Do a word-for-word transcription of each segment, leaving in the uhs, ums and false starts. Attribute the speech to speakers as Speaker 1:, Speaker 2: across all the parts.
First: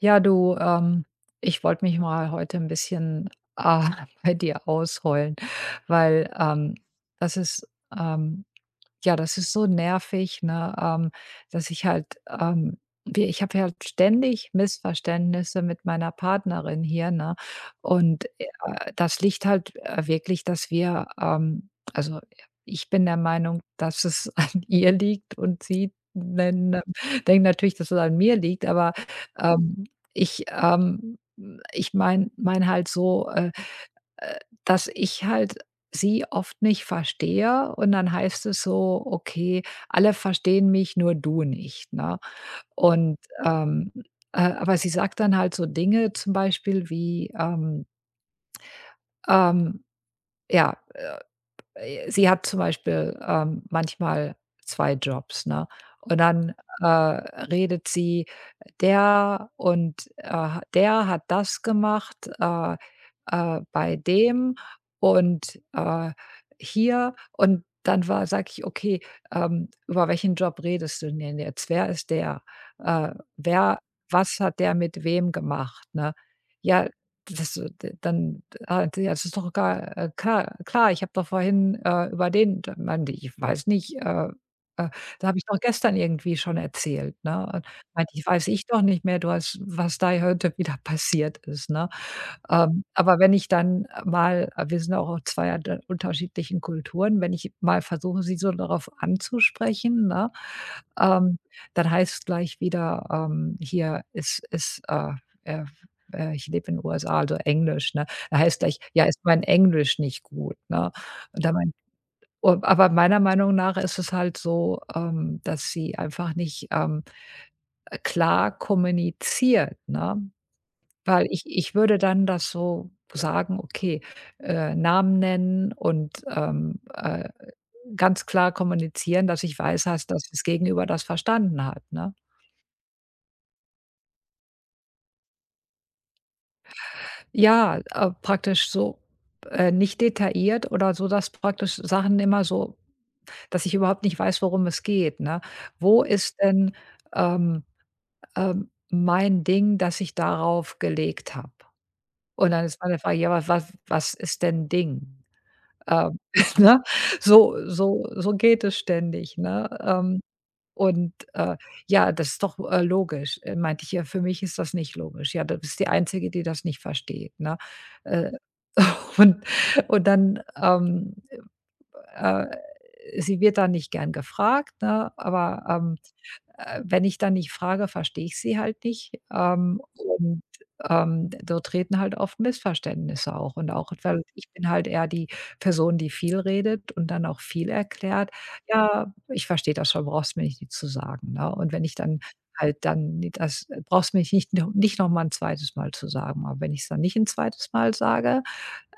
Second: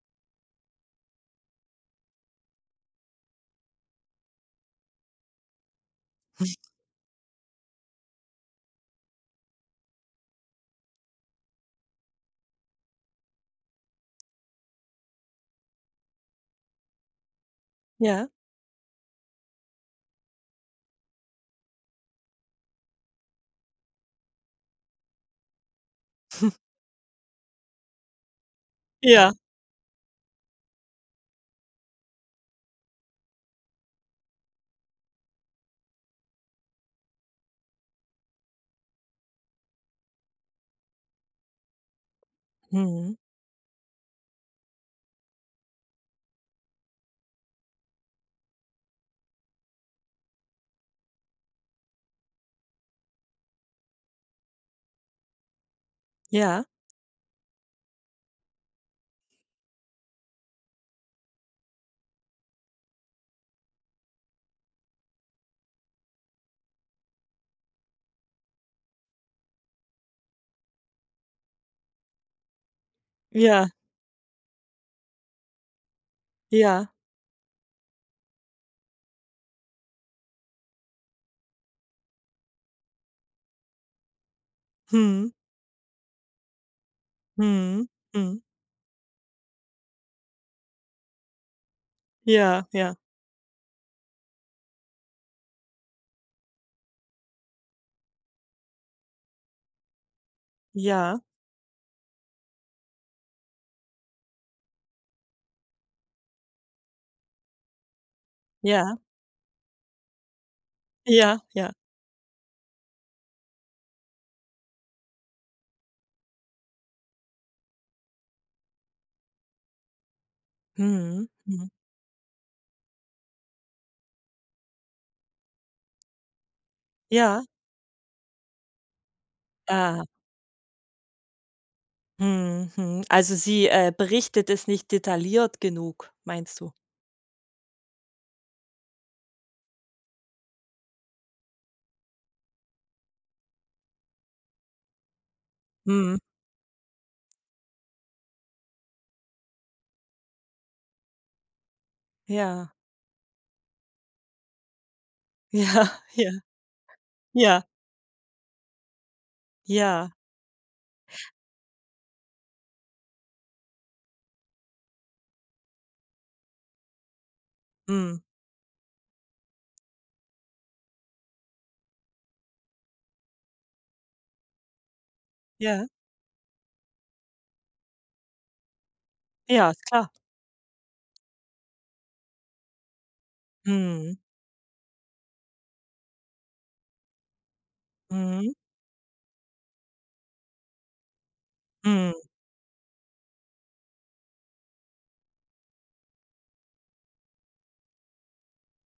Speaker 1: Ja, du, ähm, ich wollte mich mal heute ein bisschen, ah, bei dir ausheulen, weil, ähm, das ist, ähm ja, das ist so nervig, ne, ähm, dass ich halt, ähm wir ich habe halt ständig Missverständnisse mit meiner Partnerin hier, ne? Und,
Speaker 2: Ja.
Speaker 1: äh, Das liegt halt, äh, wirklich, dass wir, ähm also, ich bin der Meinung, dass es an ihr liegt, und sie nen denkt natürlich, dass es an mir liegt, aber,
Speaker 2: Ja.
Speaker 1: ähm, ich, ähm ich meine mein halt so, äh äh, dass ich halt sie oft nicht verstehe, und dann heißt es so: „Okay, alle verstehen mich, nur du nicht“, ne?
Speaker 2: Mhm.
Speaker 1: Und, ähm, äh, aber sie sagt dann halt so Dinge zum Beispiel wie, ähm, ähm, ja, äh äh, sie hat zum Beispiel, ähm, manchmal zwei Jobs, ne? Und dann,
Speaker 2: Ja.
Speaker 1: äh, redet sie: „Der und, äh, der hat das gemacht, äh, äh, bei dem und, äh, hier.“ Und dann war sage ich: „Okay, ähm, über welchen Job redest du denn jetzt? Wer ist der? Äh,
Speaker 2: Ja.
Speaker 1: wer was hat der mit wem gemacht“, ne? Ja,
Speaker 2: Ja.
Speaker 1: das dann Ah, ja, das ist doch gar äh, klar klar. Ich habe doch vorhin, äh, über den d meinte ich ich weiß nicht, äh, äh, da
Speaker 2: Mhm.
Speaker 1: habe ich doch gestern irgendwie schon erzählt, ne? Und
Speaker 2: Mhm.
Speaker 1: meinte ich:
Speaker 2: Mhm.
Speaker 1: „Weiß ich doch nicht mehr, du hast was da heute wieder passiert ist“, ne?
Speaker 2: Ja,
Speaker 1: Ähm,
Speaker 2: ja.
Speaker 1: aber wenn ich dann mal äh, wir sind auch aus zwei unter unterschiedlichen Kulturen, wenn ich mal versuche, sie so darauf anzusprechen, ne,
Speaker 2: Ja.
Speaker 1: ähm, dann heißt es gleich wieder, ähm, hier ist ist, äh, äh, äh, ich lebe in den U S A, also Englisch, ne? Da heißt gleich:
Speaker 2: Ja.
Speaker 1: „Ja, ist mein Englisch nicht gut“, ne?
Speaker 2: Ja,
Speaker 1: Und da
Speaker 2: ja.
Speaker 1: mein u Aber meiner Meinung nach ist es halt so, ähm, dass sie einfach nicht, ähm, klar kommuniziert, ne? Weil
Speaker 2: Mhm.
Speaker 1: ich
Speaker 2: Mhm.
Speaker 1: ich würde dann das so sagen, okay, äh, Namen nennen und, ähm, äh,
Speaker 2: Ja.
Speaker 1: ganz klar kommunizieren, dass ich weiß,
Speaker 2: Ah.
Speaker 1: dass dass das Gegenüber das verstanden hat, ne?
Speaker 2: Mhm, mhm. Also, sie, äh, berichtet es nicht detailliert genug, meinst du?
Speaker 1: Ja, äh, praktisch so, äh, nicht detailliert oder so, dass praktisch Sachen immer so dass ich überhaupt nicht weiß, worum es geht, ne? Wo
Speaker 2: Mhm.
Speaker 1: ist denn, ähm, ähm, mein Ding, das ich darauf gelegt habe? Und dann
Speaker 2: Ja.
Speaker 1: ist meine Frage: „Ja, was was was ist denn Ding?“
Speaker 2: Ja,
Speaker 1: Ähm,
Speaker 2: ja,
Speaker 1: ne? So
Speaker 2: ja,
Speaker 1: so so geht es ständig, ne?
Speaker 2: ja.
Speaker 1: Ähm, und, äh, ja, das ist doch, äh, logisch. Äh, meinte ich: „Ja, für mich ist das nicht logisch.“ „Ja, du bist die Einzige, die das nicht versteht“, ne?
Speaker 2: Mhm.
Speaker 1: Äh, und und dann, ähm, äh sie wird dann nicht gern gefragt, ne? Aber,
Speaker 2: Ja.
Speaker 1: ähm äh, wenn ich dann nicht frage, verstehe ich sie halt nicht.
Speaker 2: Ja,
Speaker 1: Ähm,
Speaker 2: ist klar.
Speaker 1: und, ähm, so treten halt oft Missverständnisse auch, und auch
Speaker 2: Mhm.
Speaker 1: weil ich bin halt eher die Person, die viel redet und dann auch viel erklärt.
Speaker 2: Mhm.
Speaker 1: „Ja, ich verstehe das schon, brauchst mir nicht nicht zu sagen“, ne? Und wenn ich
Speaker 2: Mhm.
Speaker 1: dann halt dann nie- das brauchst mir nicht noch nicht noch mal 'n zweites Mal zu sagen. Aber wenn ich es dann nicht ein zweites Mal sage,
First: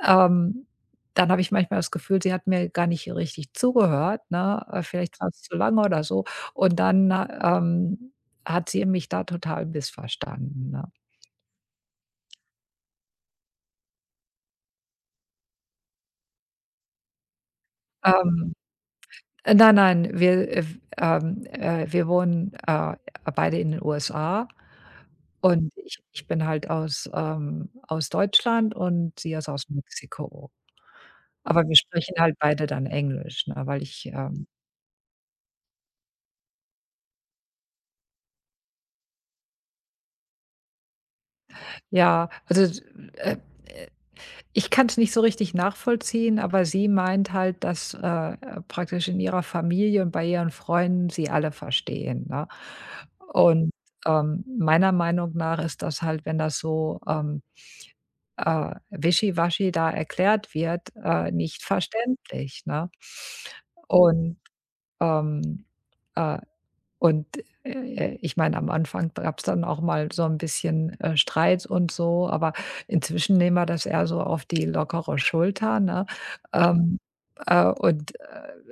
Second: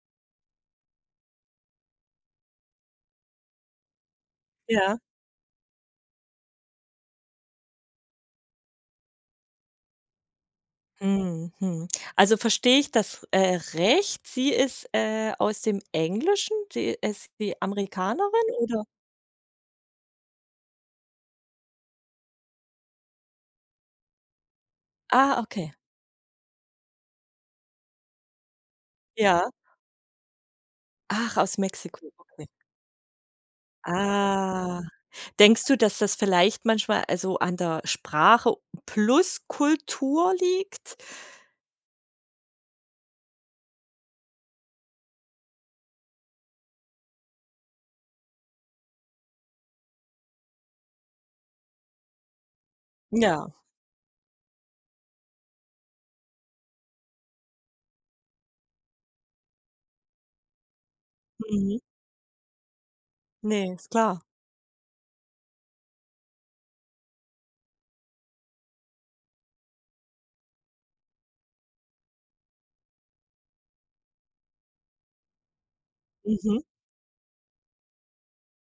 Speaker 1: ähm, dann habe ich manchmal das Gefühl, sie hat mir gar nicht richtig zugehört, ne? Äh,
Speaker 2: Ja.
Speaker 1: vielleicht war's zu lange oder so. Und dann, äh, ähm, hat sie mich da total missverstanden, ne?
Speaker 2: Mhm, mhm. Also, verstehe ich das, äh, recht? Sie ist, äh, aus dem Englischen? Sie ist die Amerikanerin
Speaker 1: Ähm,
Speaker 2: oder
Speaker 1: äh, nein, nein, wir, äh, ähm, äh, wir wohnen, äh, beide in den U S A,
Speaker 2: ah,
Speaker 1: und
Speaker 2: okay.
Speaker 1: ich ich bin halt aus, ähm aus Deutschland, und sie ist
Speaker 2: Ja.
Speaker 1: aus Mexiko.
Speaker 2: Ach, aus
Speaker 1: Aber wir
Speaker 2: Mexiko,
Speaker 1: sprechen halt
Speaker 2: okay.
Speaker 1: beide dann Englisch, ne, weil ich, ähm
Speaker 2: Ah. Denkst du, dass das vielleicht manchmal, also, an der Sprache plus Kultur liegt?
Speaker 1: ja, also, äh ich kann es nicht so richtig nachvollziehen, aber sie meint halt, dass, äh, praktisch in ihrer Familie und bei ihren Freunden sie alle verstehen, ne?
Speaker 2: Ja.
Speaker 1: Und, ähm, meiner Meinung nach ist das halt, wenn das so, ähm, äh, wischiwaschi da erklärt wird, äh, nicht
Speaker 2: Mhm.
Speaker 1: verständlich, ne?
Speaker 2: Ne, ist klar.
Speaker 1: Und, ähm, äh und, äh, Ich meine, am Anfang gab es dann auch mal so ein bisschen, äh, Streit und so, aber inzwischen nehmen wir das eher so auf die lockere Schulter, ne?
Speaker 2: Mhm.
Speaker 1: Ähm, äh, und,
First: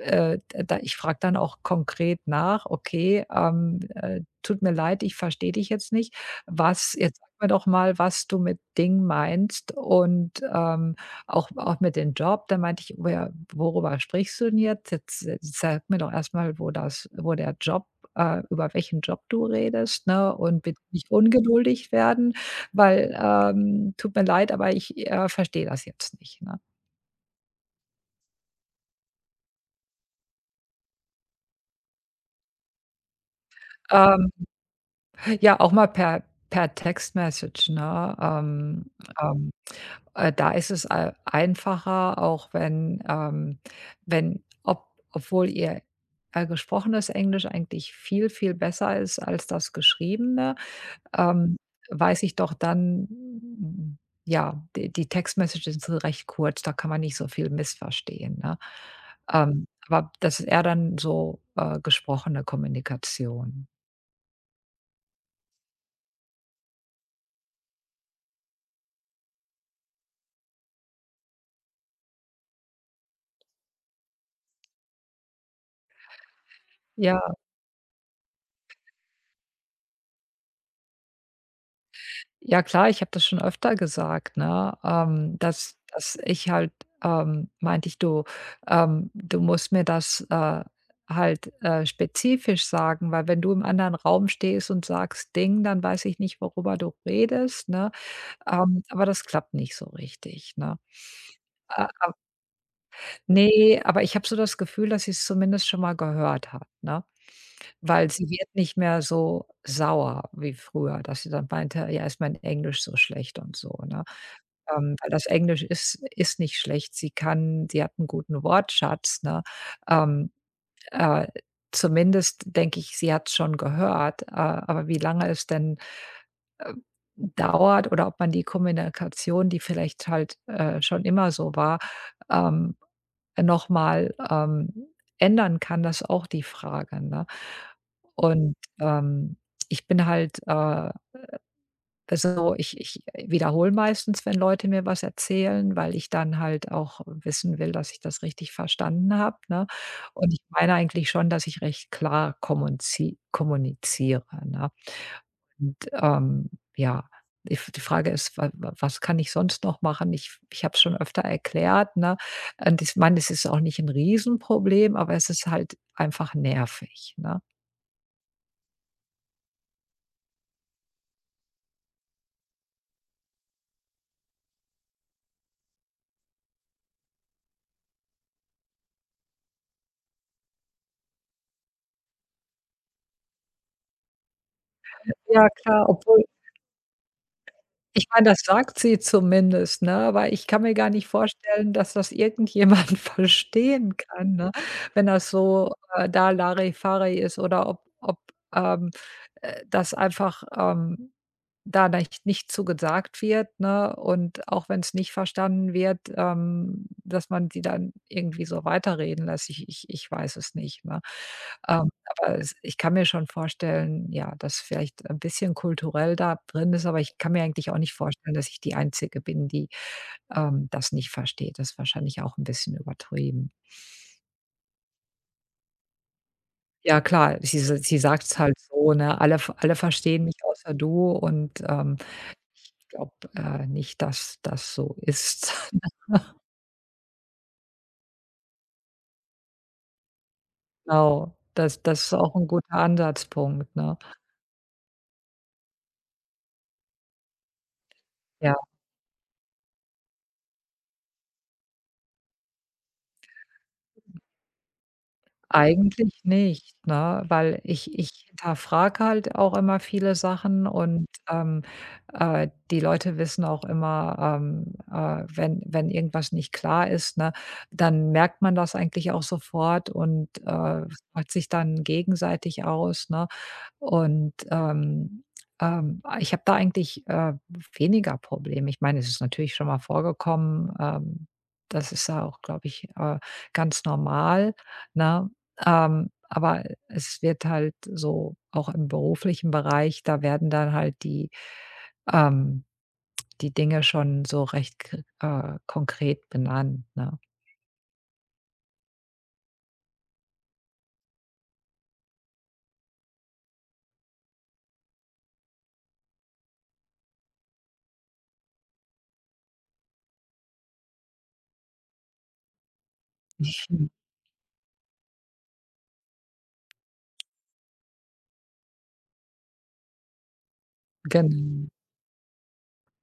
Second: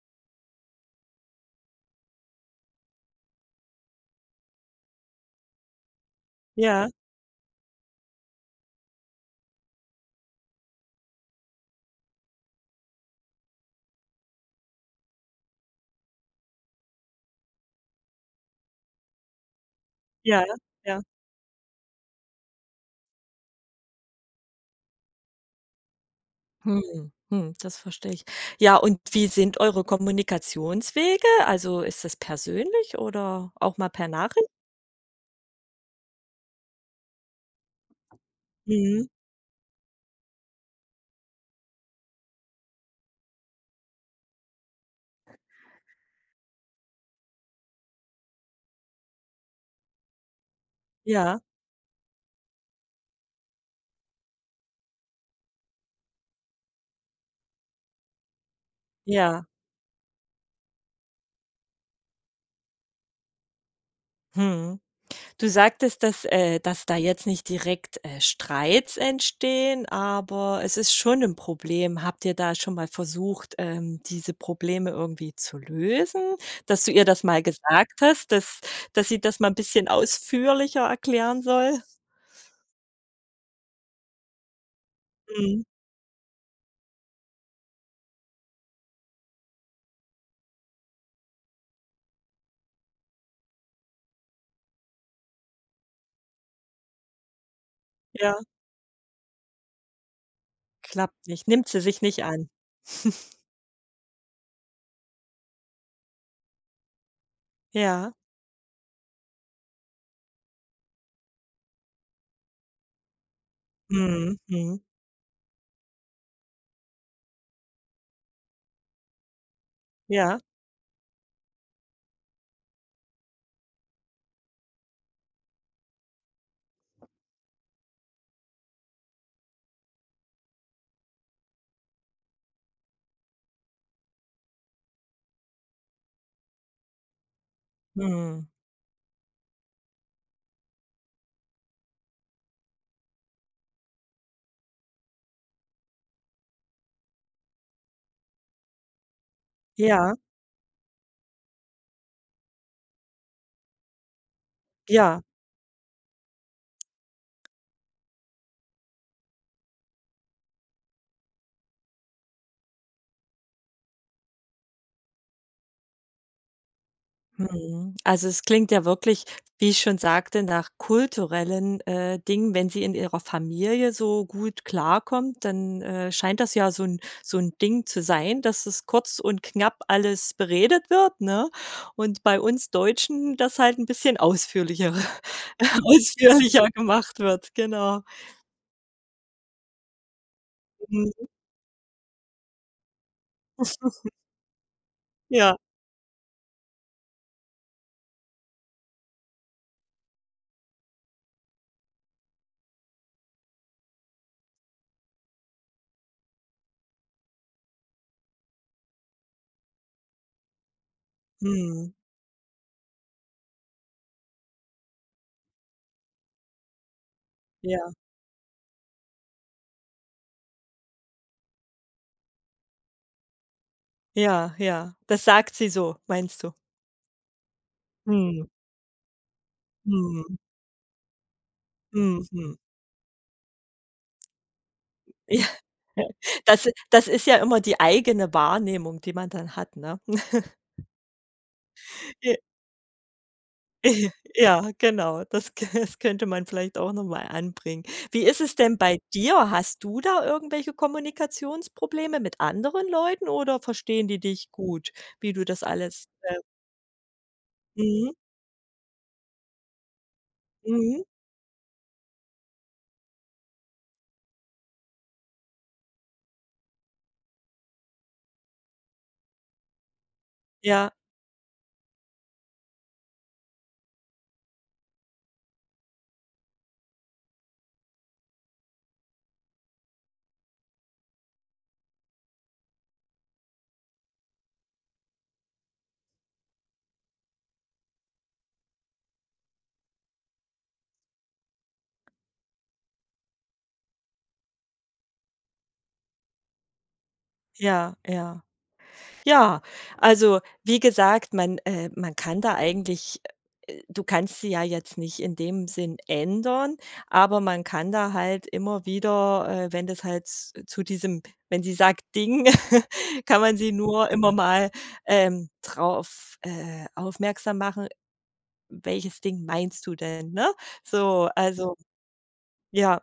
Speaker 1: äh, äh, Da ich frage dann auch konkret nach: „Okay, ähm, äh, tut mir leid, ich verstehe dich jetzt nicht.
Speaker 2: Ja,
Speaker 1: Was jetzt Sag mir doch mal, was du mit Ding meinst, und, ähm, auch auch mit dem Job.“ Dann meinte ich: „Woher Worüber sprichst du denn jetzt? Jetzt, äh, sag mir doch erstmal wo das wo der Job äh, über welchen Job du redest, ne,
Speaker 2: ja,
Speaker 1: und bitte
Speaker 2: ja.
Speaker 1: nicht ungeduldig werden, weil, ähm, tut mir leid, aber ich, äh, verstehe das jetzt nicht, ne?
Speaker 2: Mhm, mhm, das verstehe ich. Ja, und wie sind eure Kommunikationswege? Also, ist das persönlich oder auch mal per
Speaker 1: Ähm,
Speaker 2: Nachricht?
Speaker 1: ja, auch mal per per Textmessage, ne? Ähm,
Speaker 2: Mhm.
Speaker 1: ähm, äh, Da ist es ei einfacher, auch wenn, ähm wenn ob obwohl ihr, äh, gesprochenes Englisch eigentlich viel, viel besser ist als das geschriebene.
Speaker 2: Ja,
Speaker 1: Ähm, weiß ich doch dann mm, Ja, die die Textmessages sind recht kurz, da kann man nicht so viel missverstehen, ne?
Speaker 2: ja.
Speaker 1: Ähm, aber das ist eher dann so, äh, gesprochene Kommunikation.
Speaker 2: Mhm. Du sagtest, dass äh, dass da jetzt nicht direkt, äh, Streits entstehen, aber es ist schon ein Problem. Habt ihr da schon mal versucht, ähm, diese Probleme irgendwie zu lösen, dass du ihr
Speaker 1: Ja,
Speaker 2: das mal gesagt hast, dass dass sie das mal ein bisschen ausführlicher erklären soll?
Speaker 1: ja klar, ich habe das schon öfter gesagt, ne, ähm,
Speaker 2: Mhm,
Speaker 1: dass dass ich halt, ähm meinte ich: „Du, ähm, du musst mir das, äh, halt, äh, spezifisch sagen, weil wenn du im anderen Raum stehst und sagst 'Ding', dann weiß ich nicht, worüber du redest“, ne?
Speaker 2: ja.
Speaker 1: Ähm, aber das klappt nicht so richtig, ne?
Speaker 2: Klappt nicht, nimmt sie
Speaker 1: Äh,
Speaker 2: sich nicht an.
Speaker 1: ne, aber ich habe so das Gefühl, dass sie's zumindest schon mal gehört hat, ne? Weil
Speaker 2: Ja.
Speaker 1: sie wird nicht mehr so sauer wie früher, dass sie dann meinte: „Ja, ist mein Englisch so schlecht“ und so, ne?
Speaker 2: Mhm, mhm.
Speaker 1: Ähm, weil das Englisch ist ist nicht schlecht. Sie kann sie hat 'n guten Wortschatz, ne? Ähm,
Speaker 2: Ja.
Speaker 1: äh, Zumindest denke ich, sie hat's schon gehört, äh, aber wie lange es denn äh, dauert, oder ob man die Kommunikation, die vielleicht halt, äh, schon immer so war, ähm, noch mal, ähm, ändern kann, das ist auch die Frage, ne?
Speaker 2: Mhm.
Speaker 1: Und, ähm, ich bin halt, äh, so ich ich wiederhole meistens, wenn Leute mir was erzählen, weil ich dann halt auch wissen will, dass ich das richtig verstanden habe, ne?
Speaker 2: Ja,
Speaker 1: Und ich meine eigentlich schon, dass ich recht klar kommunzi kommuniziere, ne?
Speaker 2: ja.
Speaker 1: Und, ähm, ja, die F die Frage ist, wa wa was kann ich sonst noch machen? Ich ich habe es schon öfter erklärt, ne? Und ich meine, es ist auch nicht ein Riesenproblem, aber es ist halt einfach nervig, ne?
Speaker 2: Mhm. Also, es klingt ja wirklich, wie ich schon sagte, nach kulturellen, äh, Dingen. Wenn sie in ihrer Familie so gut klarkommt, dann, äh, scheint das ja so ein so ein Ding zu sein, dass es kurz und knapp alles beredet wird, ne? Und bei uns Deutschen das halt ein bisschen ausführlicher
Speaker 1: Ja klar, obwohl
Speaker 2: ausführlicher gemacht wird, genau.
Speaker 1: Ich meine, das sagt sie zumindest, ne, aber ich kann mir gar nicht
Speaker 2: Mhm.
Speaker 1: vorstellen, dass das irgendjemand verstehen kann, ne, wenn das
Speaker 2: Ja.
Speaker 1: so, äh, da Larifari ist. Oder ob ob, ähm, äh, das einfach, ähm Da nicht nicht zu gesagt wird, ne, und auch wenn es nicht verstanden wird, ähm, dass man die dann irgendwie so weiterreden lässt. Ich ich ich weiß es nicht, ne? Ähm,
Speaker 2: Mhm.
Speaker 1: aber es ich kann mir schon vorstellen, ja, dass vielleicht ein bisschen kulturell da drin ist, aber ich kann mir eigentlich auch
Speaker 2: Ja.
Speaker 1: nicht vorstellen, dass ich die Einzige bin, die, ähm, das nicht versteht. Das ist wahrscheinlich auch ein bisschen übertrieben.
Speaker 2: Ja, ja. Das sagt sie so, meinst du?
Speaker 1: Ja klar, sie sie sagt es
Speaker 2: Mhm,
Speaker 1: halt so, ne? Alle alle verstehen mich
Speaker 2: mhm,
Speaker 1: außer du, und, ähm
Speaker 2: mhm.
Speaker 1: ob, äh, nicht, dass das so ist.
Speaker 2: Ja, das das ist ja immer die eigene Wahrnehmung, die man dann hat, ne?
Speaker 1: Genau, das das ist auch
Speaker 2: J
Speaker 1: ein guter Ansatzpunkt, ne?
Speaker 2: ja, genau, das k das könnte man vielleicht auch noch mal anbringen. Wie ist
Speaker 1: Ja.
Speaker 2: es denn bei dir? Hast du da irgendwelche Kommunikationsprobleme mit anderen Leuten oder verstehen die dich gut, wie du das alles
Speaker 1: Eigentlich nicht, ne? Weil ich
Speaker 2: mhm,
Speaker 1: ich hinterfrage halt auch immer viele Sachen,
Speaker 2: mhm.
Speaker 1: und, ähm, äh, die Leute wissen auch immer, ähm, äh, wenn wenn irgendwas nicht klar ist, ne, dann merkt man das eigentlich auch sofort, und, äh,
Speaker 2: Ja,
Speaker 1: fragt sich dann gegenseitig aus, ne? Und, ähm, ähm, ich habe da eigentlich, äh, weniger Probleme. Ich meine, es ist natürlich schon mal vorgekommen, ähm, das ist ja auch, glaube ich, äh, ganz normal, ne? Ähm, aber es wird halt so auch im beruflichen Bereich, da werden dann halt die, ähm, die Dinge schon so recht k äh, konkret benannt, ne?
Speaker 2: ja, ja. Ja, also wie gesagt, man äh, man kann da eigentlich äh, du kannst sie ja jetzt nicht in dem Sinn ändern, aber man kann da halt immer wieder, äh, wenn das halt z zu diesem wenn sie sagt „Ding“, kann man sie
Speaker 1: Mhm.
Speaker 2: nur immer mal, ähm, drauf, äh, aufmerksam machen: „Welches Ding meinst du denn“, ne? So,
Speaker 1: Genau.
Speaker 2: also ja,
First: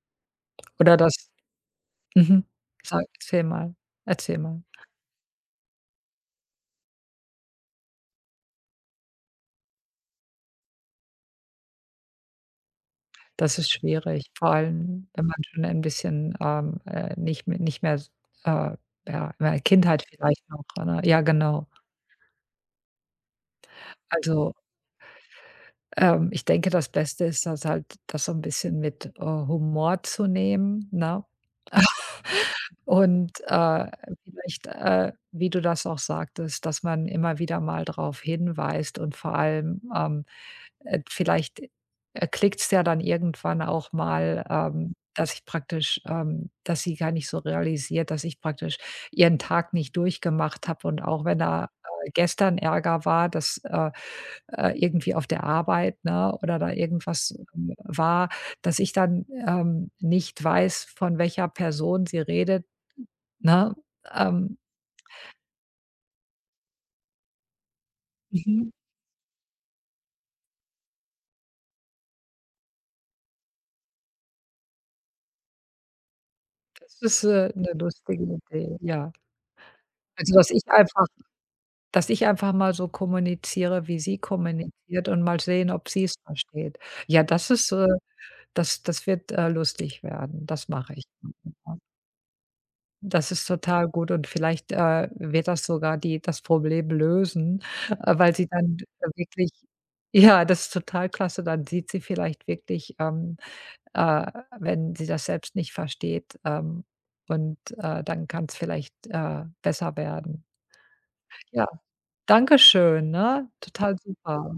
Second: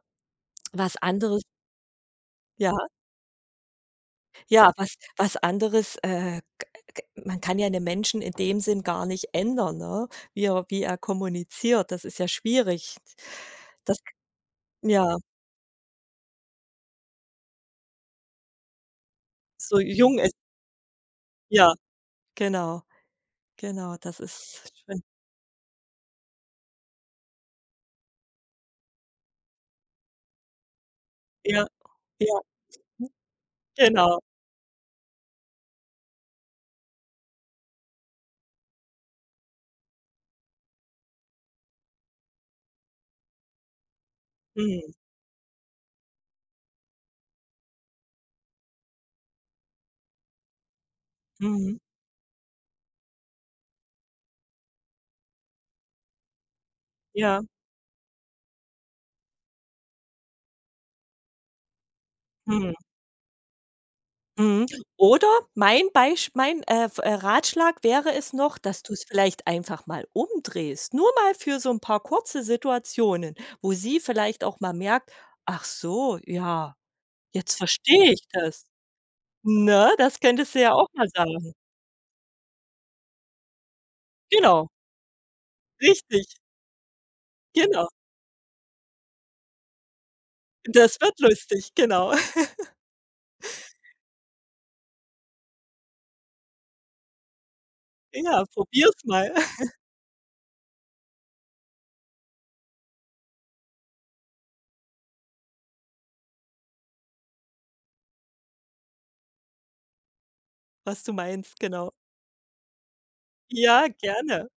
Speaker 2: was
Speaker 1: Oder das
Speaker 2: anderes
Speaker 1: Mhm.
Speaker 2: ja.
Speaker 1: Sag, erzähl mal, erzähl mal.
Speaker 2: Ja, was was anderes, äh, k k man kann ja 'nem Menschen in dem Sinn gar nicht ändern, ne? Wie er wie er kommuniziert, das ist ja schwierig.
Speaker 1: Das ist
Speaker 2: Das
Speaker 1: schwierig, vor allem,
Speaker 2: ja,
Speaker 1: wenn man schon ein bisschen, ähm, äh, nicht m nicht mehr, äh, ja, in der
Speaker 2: so
Speaker 1: Kindheit
Speaker 2: jung ist
Speaker 1: vielleicht noch, ne? Ja, genau.
Speaker 2: ja, genau, genau, das
Speaker 1: Also,
Speaker 2: ist schön.
Speaker 1: Ähm, ich denke, das Beste ist das halt, das so ein bisschen mit, äh, Humor zu nehmen, ne?
Speaker 2: Ja, ja,
Speaker 1: Und, äh,
Speaker 2: genau.
Speaker 1: vielleicht, äh, wie du das auch sagtest, dass man immer wieder mal darauf hinweist, und vor allem, ähm, äh, vielleicht, äh, klickt's ja dann irgendwann auch mal,
Speaker 2: Mhm,
Speaker 1: ähm, dass ich praktisch ähm, dass sie gar nicht so realisiert, dass ich praktisch ihren Tag nicht durchgemacht habe, und auch wenn da,
Speaker 2: mhm,
Speaker 1: äh, gestern Ärger war, dass, äh, äh, irgendwie auf der Arbeit, ne, oder da irgendwas,
Speaker 2: ja,
Speaker 1: ähm, war, dass ich dann, ähm, nicht weiß, von welcher Person sie redet.
Speaker 2: mhm.
Speaker 1: Ne? Ähm,
Speaker 2: Mhm. Oder mein Beisch mein, äh, v äh, Ratschlag wäre es noch,
Speaker 1: mhm.
Speaker 2: dass du's vielleicht einfach mal umdrehst. Nur mal für so 'n paar kurze Situationen, wo sie vielleicht auch mal merkt: „Ach so, ja,
Speaker 1: Das ist, äh,
Speaker 2: jetzt
Speaker 1: 'ne
Speaker 2: verstehe
Speaker 1: lustige
Speaker 2: ich das.“
Speaker 1: Idee, ja.
Speaker 2: Ne, das
Speaker 1: Also, dass
Speaker 2: könntest du
Speaker 1: ich
Speaker 2: ja auch
Speaker 1: einfach
Speaker 2: mal sagen.
Speaker 1: dass ich einfach mal so kommuniziere, wie sie
Speaker 2: Genau,
Speaker 1: kommuniziert, und mal sehen, ob sie's
Speaker 2: richtig,
Speaker 1: versteht. Ja, das ist, äh
Speaker 2: genau.
Speaker 1: das das wird, äh, lustig werden. Das mache
Speaker 2: Das
Speaker 1: ich.
Speaker 2: wird lustig, genau.
Speaker 1: Das ist total gut, und vielleicht, äh, wird das sogar die das Problem lösen, äh, weil
Speaker 2: Ja,
Speaker 1: sie dann
Speaker 2: probier's mal,
Speaker 1: wirklich, ja, das ist total klasse. Dann sieht sie vielleicht wirklich, ähm äh, wenn sie das selbst nicht versteht. Ähm, und, äh, dann kann es vielleicht, äh, besser werden.
Speaker 2: was du meinst,
Speaker 1: Ja,
Speaker 2: genau.
Speaker 1: danke schön, ne?
Speaker 2: Ja,
Speaker 1: Total
Speaker 2: gerne.
Speaker 1: super.